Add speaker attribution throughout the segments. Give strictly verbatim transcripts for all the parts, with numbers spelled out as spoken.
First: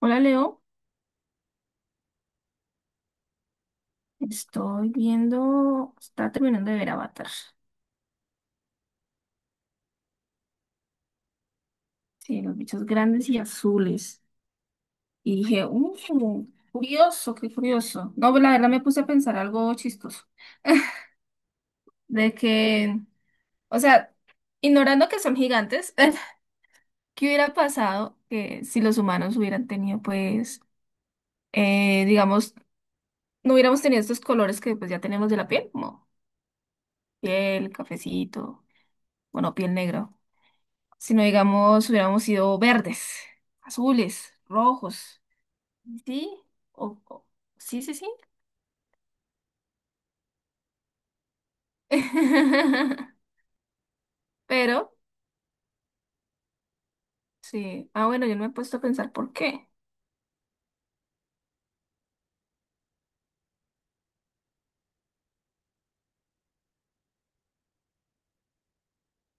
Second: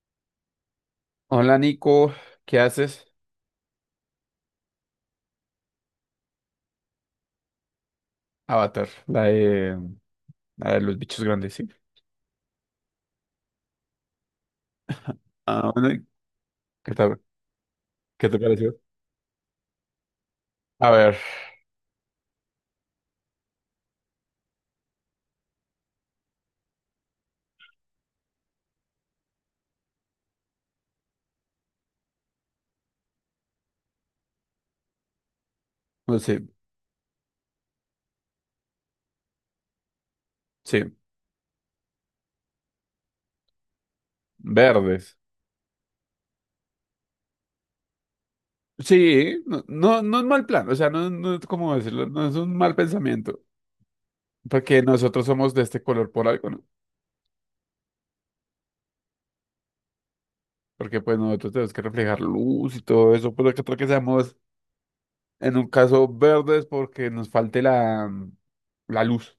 Speaker 1: Hola Leo,
Speaker 2: Hola Nico, ¿qué haces?
Speaker 1: estoy viendo, está terminando de ver Avatar.
Speaker 2: Avatar, la de, la de los bichos grandes, sí.
Speaker 1: Sí, los bichos grandes y azules. Y dije,
Speaker 2: Ah, bueno,
Speaker 1: "Uh,
Speaker 2: ¿y ¿qué tal?
Speaker 1: curioso, qué curioso.
Speaker 2: ¿Qué
Speaker 1: No,
Speaker 2: te
Speaker 1: pero la verdad
Speaker 2: pareció?
Speaker 1: me puse a pensar algo chistoso.
Speaker 2: A ver,
Speaker 1: De que, o sea, ignorando que son gigantes, ¿qué hubiera pasado que si los humanos hubieran tenido, pues, eh, digamos, no hubiéramos tenido estos colores que pues ya tenemos de la piel, como
Speaker 2: no sé,
Speaker 1: piel, cafecito, bueno, ¿piel negra?
Speaker 2: sí,
Speaker 1: Sino digamos, hubiéramos sido verdes, azules,
Speaker 2: verdes.
Speaker 1: rojos. Sí, o, o- sí, sí, sí.
Speaker 2: Sí, no, no, no es mal plan, o sea, no, no es como decirlo, no es un mal pensamiento, porque
Speaker 1: Pero,
Speaker 2: nosotros somos de este color por algo, ¿no?
Speaker 1: sí. Ah, bueno, yo no me he puesto a pensar por qué.
Speaker 2: Porque pues nosotros tenemos que reflejar luz y todo eso, pero que tal que seamos en un caso verdes porque nos falte la, la luz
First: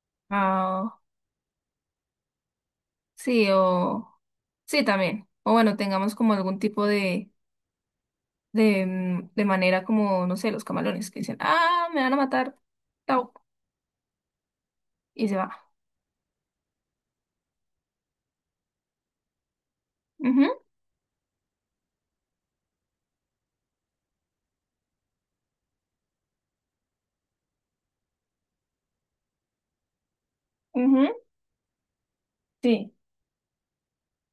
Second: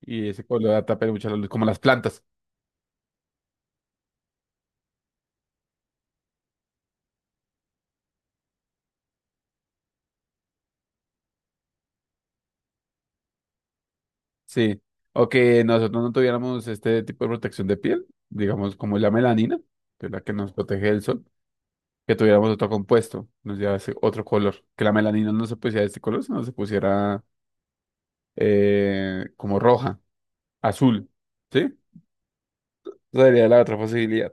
Speaker 2: y ese color
Speaker 1: Ah,
Speaker 2: atrapa mucho la luz, como las plantas.
Speaker 1: sí, o... Sí, también. O bueno, tengamos como algún tipo de, de, mm, de manera como, no sé, los camalones que dicen, ah, me van a matar, chao,
Speaker 2: Sí, o
Speaker 1: y se va.
Speaker 2: que nosotros no tuviéramos este tipo de protección de piel, digamos como la melanina, que es la que
Speaker 1: Ujú.
Speaker 2: nos protege del sol, que tuviéramos otro compuesto, nos llevase otro color, que la melanina no se pusiera de este color, sino se pusiera eh, como roja,
Speaker 1: Ujú,
Speaker 2: azul, ¿sí?
Speaker 1: sí,
Speaker 2: Esa sería la otra posibilidad.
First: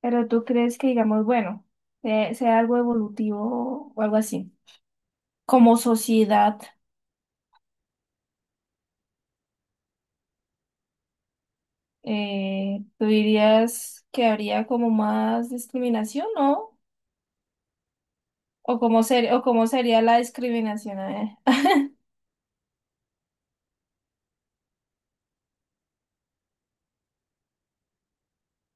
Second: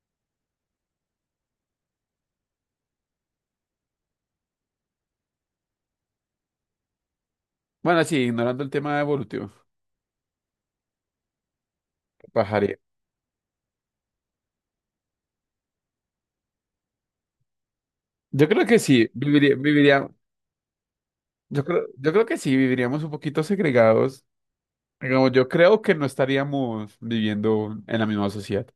Speaker 1: pero tú crees que digamos, bueno, eh, sea algo evolutivo o algo así. Como sociedad,
Speaker 2: Bueno, sí, ignorando el tema evolutivo, ¿qué pajaría?
Speaker 1: eh, ¿tú dirías que habría como más discriminación, no?
Speaker 2: Yo creo que
Speaker 1: ¿o cómo
Speaker 2: sí,
Speaker 1: ser, o
Speaker 2: viviría,
Speaker 1: cómo sería
Speaker 2: viviría,
Speaker 1: la discriminación? eh?
Speaker 2: yo creo, yo creo que sí, viviríamos un poquito segregados. Digamos, yo creo que no estaríamos viviendo en la misma sociedad.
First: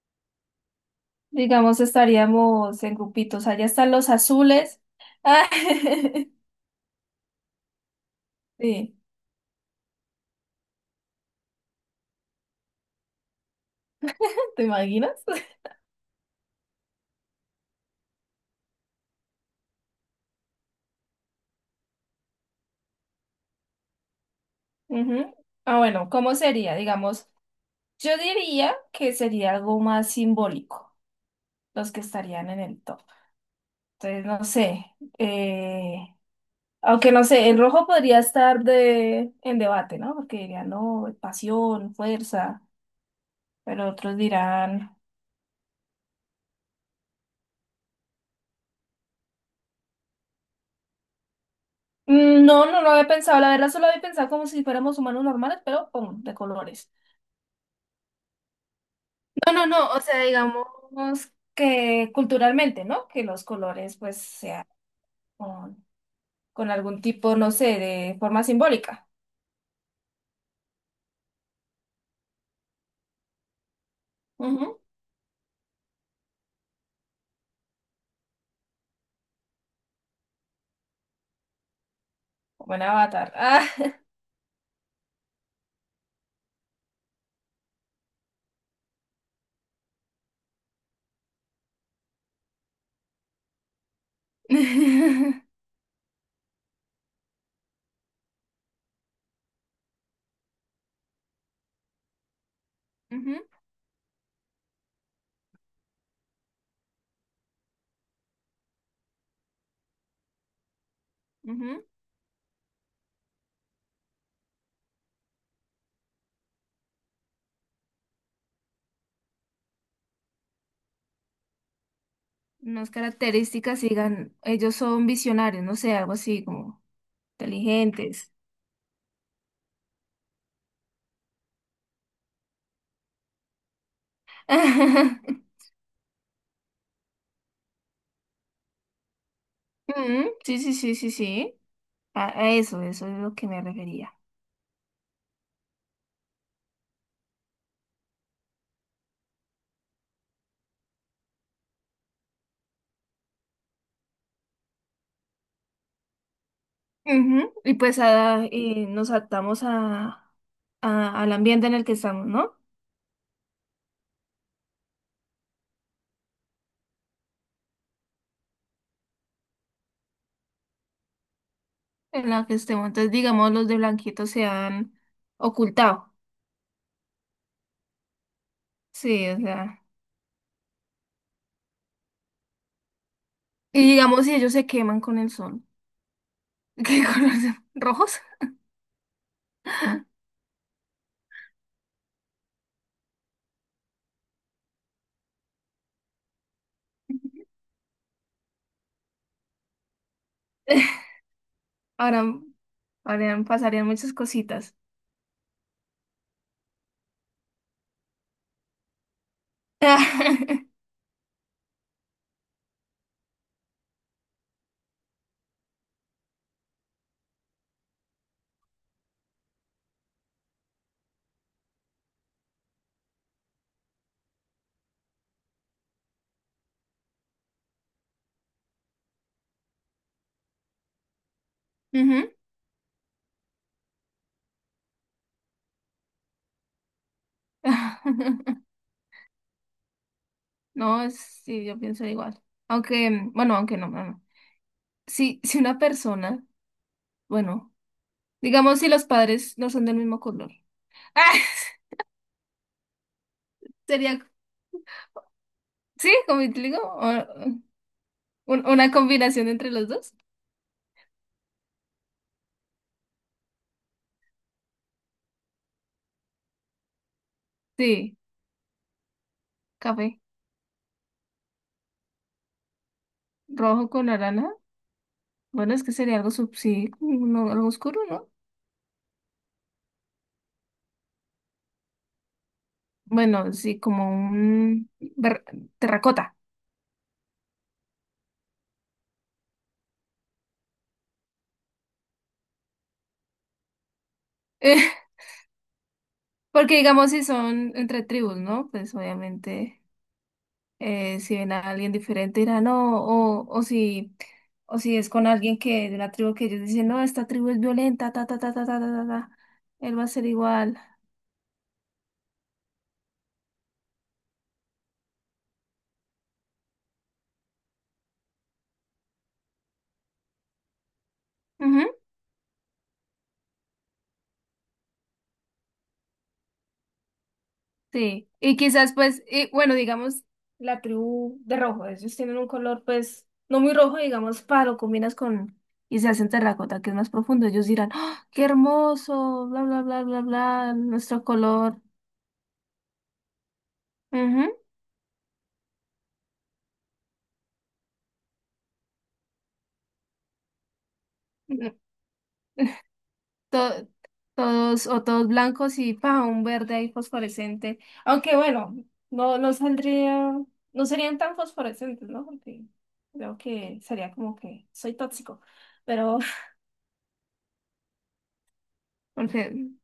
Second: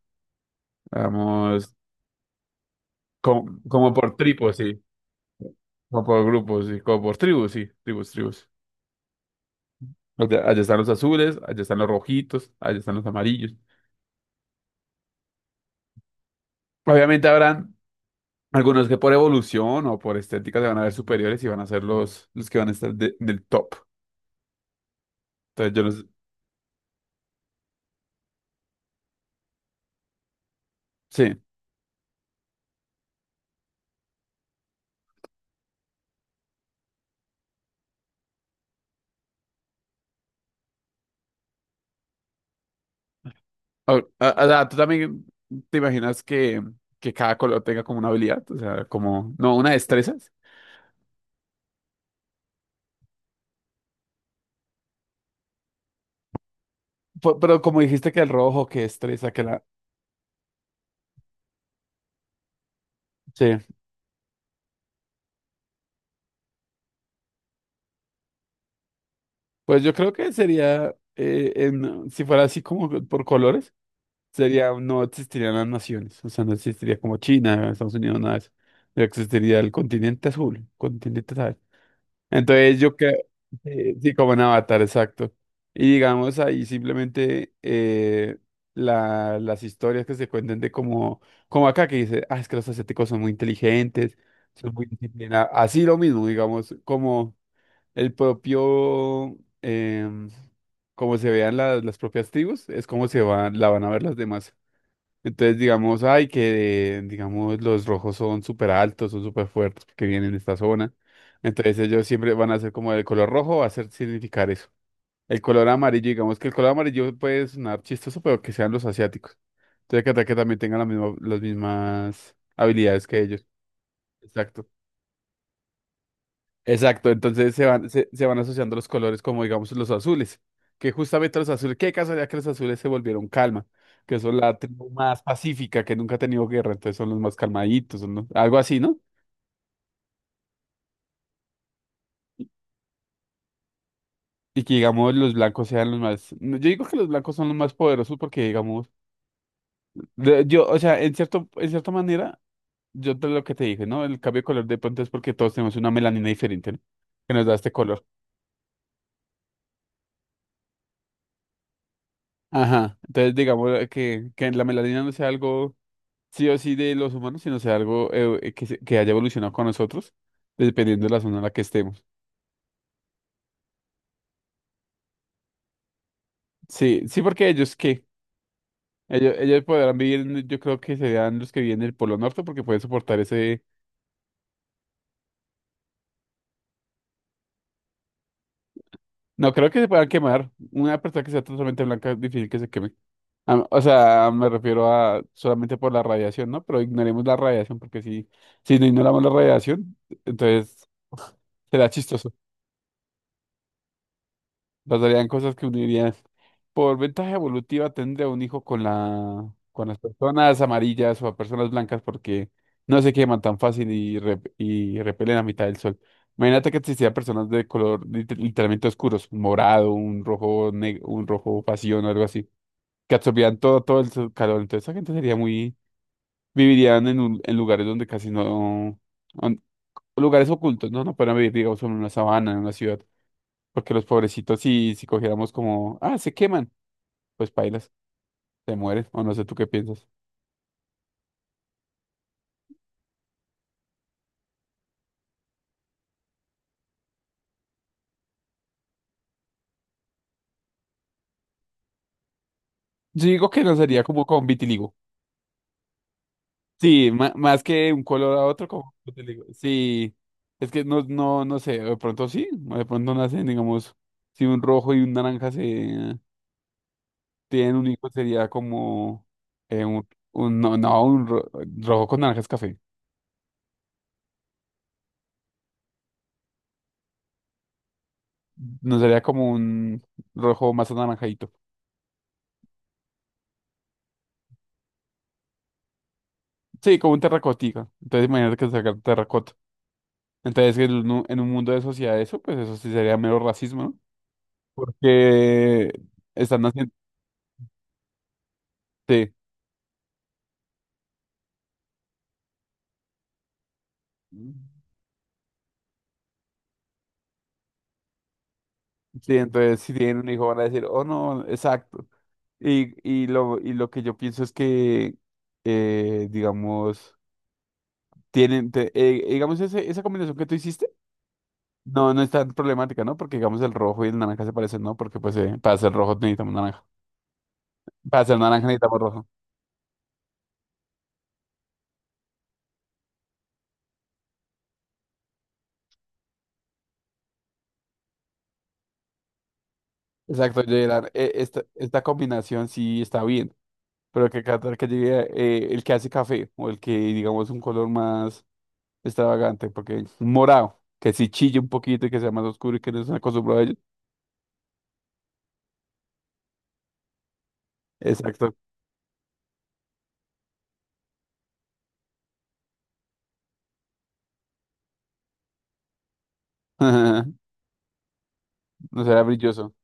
Speaker 2: Vamos,
Speaker 1: Digamos, estaríamos en
Speaker 2: como,
Speaker 1: grupitos, allá están
Speaker 2: como
Speaker 1: los
Speaker 2: por tribus,
Speaker 1: azules.
Speaker 2: sí.
Speaker 1: Ah,
Speaker 2: Como por grupos, sí. Como por tribus, sí. Tribus, tribus.
Speaker 1: sí,
Speaker 2: O sea, allá están los azules, allá están los rojitos, allá están los amarillos.
Speaker 1: ¿te imaginas?
Speaker 2: Obviamente habrán algunos que por evolución o por estética se van a ver superiores y van a ser los, los que van a estar de- en el top.
Speaker 1: Ujú.
Speaker 2: Entonces
Speaker 1: Ah,
Speaker 2: yo no sé.
Speaker 1: bueno, ¿cómo sería? Digamos, yo diría que sería algo más simbólico,
Speaker 2: Sí.
Speaker 1: los que estarían en el top. Entonces, no sé, eh, Aunque no sé, el rojo podría estar de, en debate, ¿no? Porque dirían, no, pasión, fuerza, pero
Speaker 2: O,
Speaker 1: otros
Speaker 2: a- o sea, tú
Speaker 1: dirán,
Speaker 2: también te imaginas que, que cada color tenga como una habilidad, o sea, como, no, una destreza.
Speaker 1: "Mm, no, no lo había pensado, la verdad solo había pensado como si fuéramos humanos normales, pero pum, de colores.
Speaker 2: Pu- Pero como dijiste que el rojo, que destreza, que
Speaker 1: No,
Speaker 2: la...
Speaker 1: no, no, o sea, digamos que culturalmente, ¿no? Que los
Speaker 2: Sí.
Speaker 1: colores pues sean con, con algún tipo, no sé, de forma simbólica.
Speaker 2: Pues yo creo que sería, eh, en- si fuera así como por colores,
Speaker 1: Ujú.
Speaker 2: sería, no existirían las naciones, o sea, no existiría como China, Estados Unidos, nada de eso. No existiría el continente azul, continente tal.
Speaker 1: Como
Speaker 2: Entonces
Speaker 1: en
Speaker 2: yo creo,
Speaker 1: Avatar. Ah.
Speaker 2: sí, sí, como en Avatar, exacto. Y digamos ahí simplemente eh, la- las historias que se cuentan de como, como acá que dice, ah, es que los asiáticos son muy inteligentes, son muy disciplinados, así lo mismo, digamos, como... El propio, em, como se vean la- las propias tribus, es como se
Speaker 1: Ujú,
Speaker 2: van, la van a ver las demás. Entonces, digamos, ay, que digamos los rojos son súper altos, son súper fuertes que vienen de esta zona. Entonces
Speaker 1: ujú.
Speaker 2: ellos siempre van a ser como el color rojo, va a ser significar eso. El color amarillo, digamos que el color amarillo puede sonar chistoso, pero que sean los asiáticos. Entonces, que, que también tengan la misma- las mismas
Speaker 1: Unas
Speaker 2: habilidades que ellos.
Speaker 1: características y digan,
Speaker 2: Exacto.
Speaker 1: ellos son visionarios, no sé, algo así como
Speaker 2: Exacto, entonces se van, se, se
Speaker 1: inteligentes.
Speaker 2: van asociando los colores como digamos los azules, que justamente los azules, qué casualidad que los azules se volvieron calma, que son la tribu más pacífica, que nunca ha tenido guerra, entonces son los más calmaditos, son los- algo así, ¿no?
Speaker 1: Mm, Sí, sí, sí, sí, sí. A a eso, eso es lo que me refería.
Speaker 2: Y que digamos los blancos sean los más, no, yo digo que los blancos son los más poderosos porque digamos, de- yo, o sea, en cierto, en cierta manera, yo te lo que te dije, ¿no? El cambio de color de pronto es porque todos tenemos una melanina diferente, ¿no? Que nos
Speaker 1: Ujú.
Speaker 2: da este
Speaker 1: Y pues
Speaker 2: color.
Speaker 1: a- y nos adaptamos a, a- al ambiente en el que estamos, ¿no?
Speaker 2: Ajá, entonces digamos eh, que, que la melanina no sea algo sí o sí de los humanos, sino sea algo eh, eh, que, se- que haya evolucionado con nosotros, dependiendo de la zona en la que estemos.
Speaker 1: En la que estemos. Entonces, digamos, los de blanquito se han ocultado.
Speaker 2: Sí, sí, porque ellos qué,
Speaker 1: Sí,
Speaker 2: ellos,
Speaker 1: o
Speaker 2: ellos
Speaker 1: sea.
Speaker 2: podrán vivir, en- yo creo que serían los que viven en el Polo Norte porque pueden soportar ese...
Speaker 1: Y digamos, si ellos se queman con el sol. ¿Qué colores? ¿Rojos?
Speaker 2: No, creo que se puedan quemar. Una persona que sea totalmente blanca es difícil que se queme. Ah, o sea, me refiero a solamente por la radiación, ¿no? Pero ignoremos la radiación porque si, si no ignoramos la radiación, entonces será chistoso.
Speaker 1: Ahora, ahora pasarían muchas cositas.
Speaker 2: Pasarían cosas que unirían. Por ventaja evolutiva tendría un hijo con la, con las personas amarillas o a personas blancas porque no se queman tan fácil y, rep- y repelen a mitad del sol. Imagínate que existieran personas de color lit- literalmente oscuros, un morado, un rojo, neg- un rojo pasión o algo así, que absorbían todo, todo el sol- calor. Entonces esa gente sería muy, vivirían en, un- en lugares donde casi no, on- lugares ocultos, no, no podrían vivir, digamos, en una
Speaker 1: Ujú.
Speaker 2: sabana, en una ciudad. Porque los pobrecitos, si, si cogiéramos como, ah, se queman, pues pailas, se mueren, o no sé tú qué piensas.
Speaker 1: No, es- sí, yo pienso igual. Aunque, bueno, aunque no, no, no. Si, si una persona, bueno, digamos si los padres no son del mismo color. Ah,
Speaker 2: Yo digo que no sería como
Speaker 1: sería,
Speaker 2: con vitiligo.
Speaker 1: sí, como te digo,
Speaker 2: Sí, ma-
Speaker 1: o-
Speaker 2: más que un color a otro,
Speaker 1: un- una
Speaker 2: como vitiligo.
Speaker 1: combinación entre los dos.
Speaker 2: Sí, es que no, no, no sé, de pronto sí, o de pronto nacen, digamos, si un rojo y un naranja se tienen un hijo,
Speaker 1: Sí,
Speaker 2: sería como eh, un,
Speaker 1: café,
Speaker 2: un- no, no, un ro- rojo con naranja es café.
Speaker 1: rojo con naranja. Bueno, es que sería algo sub, sí, no- algo oscuro, ¿no?
Speaker 2: No sería como un rojo más anaranjadito.
Speaker 1: Bueno, sí, como un ver- terracota.
Speaker 2: Sí, como un terracotita. Entonces imagínate que sacar terracota. Entonces, en un, en un mundo de sociedad eso, pues eso sí sería mero racismo, ¿no? Porque están
Speaker 1: Porque
Speaker 2: haciendo...
Speaker 1: digamos si son entre tribus, ¿no? Pues
Speaker 2: Sí,
Speaker 1: obviamente. Eh, si ven a alguien diferente dirán, no, o, o si, o si es con alguien que de una tribu que ellos dicen, no, esta tribu es violenta, ta, ta, ta, ta, ta, ta, ta, ta",
Speaker 2: sí, entonces si
Speaker 1: él va a
Speaker 2: tienen
Speaker 1: ser
Speaker 2: un hijo van a
Speaker 1: igual.
Speaker 2: decir, oh no, exacto. Y, y, lo, y lo que yo pienso es que, eh, digamos, tienen, te- eh, digamos, ese, esa combinación que tú hiciste,
Speaker 1: Ujú.
Speaker 2: no, no es tan problemática, ¿no? Porque, digamos, el rojo y el naranja se parecen, ¿no? Porque, pues, eh, para ser rojo necesitamos naranja. Para
Speaker 1: Sí,
Speaker 2: ser
Speaker 1: y
Speaker 2: naranja
Speaker 1: quizás
Speaker 2: necesitamos
Speaker 1: pues,
Speaker 2: rojo.
Speaker 1: y, bueno, digamos, la tribu de rojo, ellos tienen un color pues no muy rojo, digamos, para lo combinas con, y se hacen terracota, que es más profundo, ellos dirán, "¡Ah, qué hermoso, bla, bla, bla, bla,
Speaker 2: Exacto,
Speaker 1: bla,
Speaker 2: Gerard,
Speaker 1: nuestro
Speaker 2: eh, esta,
Speaker 1: color.
Speaker 2: esta combinación sí está bien. Pero que Qatar que llegue eh, el que hace café o el que digamos un color más extravagante, porque un morado, que si chille un
Speaker 1: Ujú.
Speaker 2: poquito y que sea más oscuro y que no estén acostumbrados a ello.
Speaker 1: to- Todos o todos blancos y pa, un verde ahí fosforescente. Aunque
Speaker 2: Exacto.
Speaker 1: bueno, no, no saldría, no serían tan fosforescentes, ¿no? Porque creo que sería como que soy tóxico, pero
Speaker 2: No será
Speaker 1: porque
Speaker 2: brilloso.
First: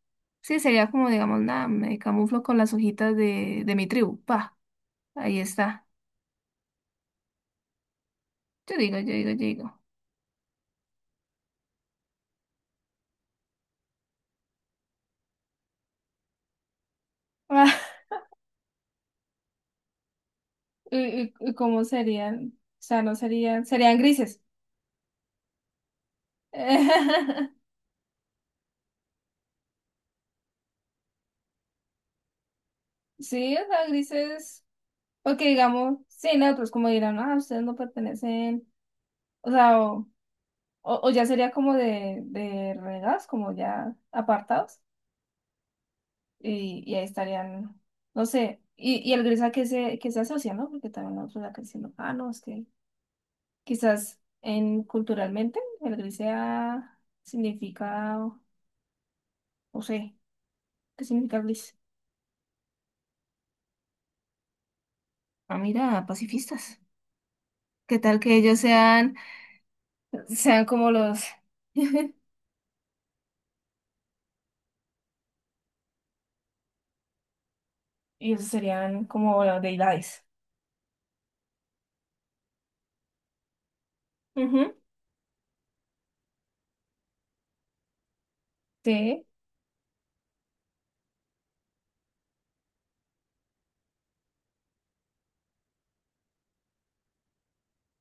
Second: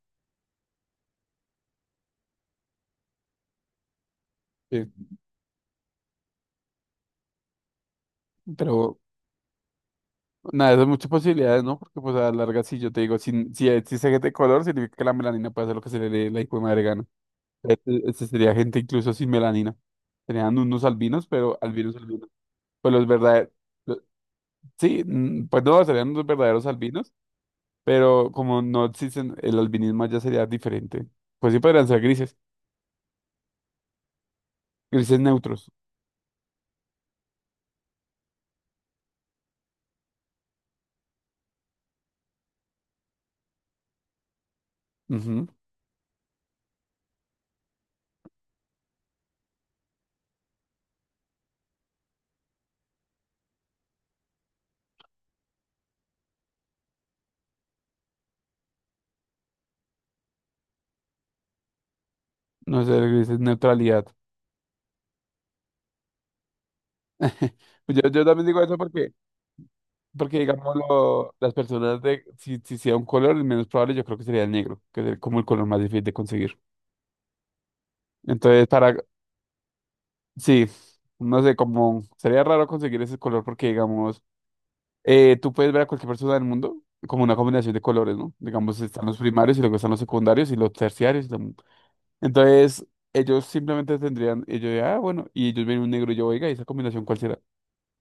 Speaker 1: sí, sería como, digamos, nada, me camuflo con las hojitas de, de mi tribu, pa,
Speaker 2: Sí.
Speaker 1: ahí está. Yo
Speaker 2: Pero
Speaker 1: digo, yo digo, yo digo.
Speaker 2: nada, eso es muchas posibilidades, ¿no? Porque pues a la larga sí, yo te digo, si, si existe gente de color, significa que la melanina puede hacer lo que se le dé la hijo de madre gana.
Speaker 1: Ah,
Speaker 2: Este, este sería gente incluso sin melanina. Serían unos
Speaker 1: ¿y,
Speaker 2: albinos,
Speaker 1: y- ¿y
Speaker 2: pero
Speaker 1: cómo
Speaker 2: albinos albinos.
Speaker 1: serían? O
Speaker 2: Pues
Speaker 1: sea,
Speaker 2: los
Speaker 1: no
Speaker 2: verdaderos,
Speaker 1: serían, serían grises.
Speaker 2: sí, mm, pues no, serían unos verdaderos albinos. Pero como no existen, el albinismo ya sería diferente. Pues sí podrían ser grises,
Speaker 1: Sí, o sea, grises.
Speaker 2: grises
Speaker 1: Porque
Speaker 2: neutros.
Speaker 1: digamos, sí, no, pues como dirán, ah, ustedes no pertenecen, o sea, o, o- o ya sería como de, de renegados, como ya apartados,
Speaker 2: Ujú,
Speaker 1: y, y ahí estarían, no sé, y, y el gris a que se, que se asocia, ¿no? Porque también nosotros acá diciendo, ah, no, es que quizás en culturalmente el gris sea, significa, no sé, ¿qué significa gris?
Speaker 2: no sé, grises neutralidad.
Speaker 1: Ah, mira, pacifistas.
Speaker 2: Pues
Speaker 1: ¿Qué
Speaker 2: Yo,
Speaker 1: tal
Speaker 2: yo
Speaker 1: que
Speaker 2: también
Speaker 1: ellos
Speaker 2: digo eso porque,
Speaker 1: sean,
Speaker 2: porque
Speaker 1: sean
Speaker 2: digamos,
Speaker 1: como los,
Speaker 2: lo- las personas de, si, si sea un color, el menos probable yo creo que sería el negro, que es como el color más difícil de conseguir.
Speaker 1: ellos
Speaker 2: Entonces, para,
Speaker 1: serían como los deidades?
Speaker 2: sí, no sé, como sería raro conseguir ese color porque, digamos,
Speaker 1: Ujú.
Speaker 2: eh, tú puedes ver a cualquier persona del mundo como una combinación de colores, ¿no? Digamos, están los
Speaker 1: Sí,
Speaker 2: primarios y luego están los secundarios y los terciarios. Entonces, ellos simplemente tendrían, ellos, de, ah, bueno, y ellos ven un negro y yo, oiga, ¿y esa combinación cuál será?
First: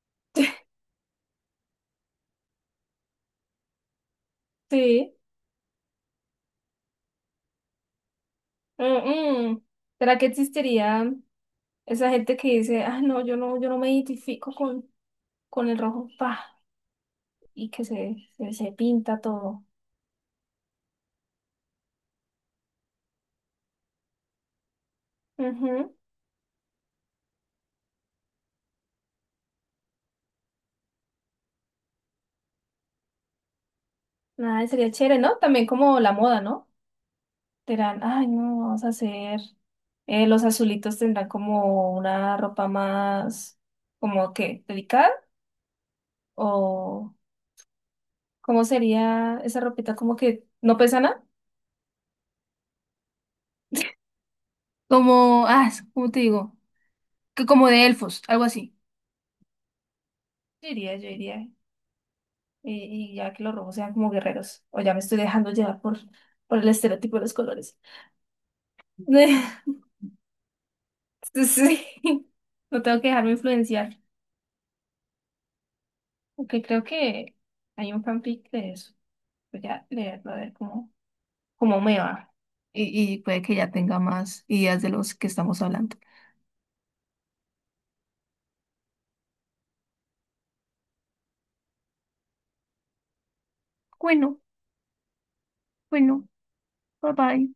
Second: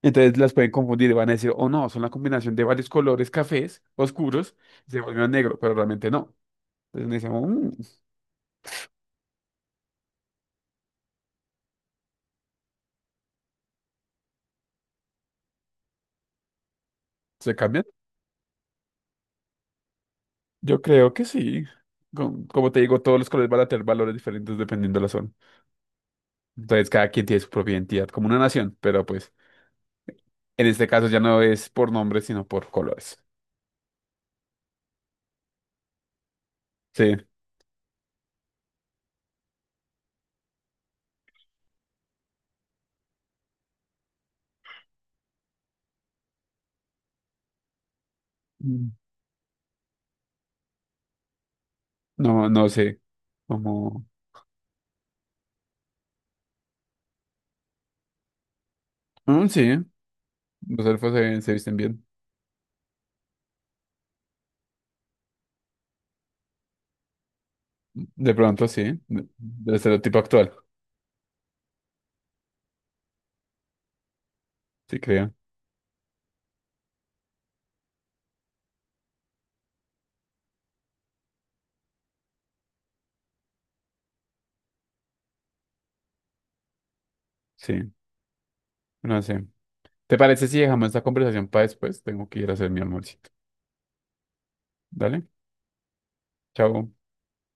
Speaker 2: Entonces las pueden confundir y van a decir, oh no, son la combinación de varios colores cafés oscuros, y se
Speaker 1: sí.
Speaker 2: volvió negro, pero realmente no. Entonces decimos,
Speaker 1: Mm, mm. ¿Será que existiría esa gente que dice, ah, no, yo no, yo no me identifico con, con el rojo, pa,
Speaker 2: ¿se
Speaker 1: y
Speaker 2: cambian?
Speaker 1: que se, se, se pinta todo?
Speaker 2: Yo creo que sí. Com- Como te digo, todos los colores van a tener valores diferentes dependiendo de la zona.
Speaker 1: Ujú.
Speaker 2: Entonces cada quien tiene su propia identidad, como una nación, pero pues en este caso ya no es por nombres, sino por colores.
Speaker 1: Nada, sería chévere, ¿no? También como la moda, ¿no?
Speaker 2: Sí.
Speaker 1: Dirán, ay, no, vamos a hacer. Eh, los azulitos tendrán como una ropa más, como que, delicada, o ¿cómo
Speaker 2: Mm.
Speaker 1: sería esa ropita como que no pesa nada?
Speaker 2: No, no sé, como...
Speaker 1: Como, ah, es- ¿cómo te digo? Que como de elfos, algo así.
Speaker 2: Mm, sí.
Speaker 1: Yo
Speaker 2: Los
Speaker 1: diría, yo
Speaker 2: elfos se,
Speaker 1: iría.
Speaker 2: se visten bien.
Speaker 1: Y, y ya que los rojos sean como guerreros, o ya me estoy dejando llevar por, por el estereotipo de los colores.
Speaker 2: De pronto sí, de- del estereotipo actual,
Speaker 1: Sí, no tengo que dejarme influenciar,
Speaker 2: sí creo.
Speaker 1: aunque creo que hay un fanfic de eso. Voy a leerlo a ver cómo, cómo me va. Y, y puede que ya tenga más ideas de los que estamos hablando.
Speaker 2: Sí, no sé. ¿Te parece si dejamos esta conversación para después? Tengo que ir a hacer mi almuercito.
Speaker 1: Bueno,
Speaker 2: Dale,
Speaker 1: bueno,
Speaker 2: chao.
Speaker 1: bye bye.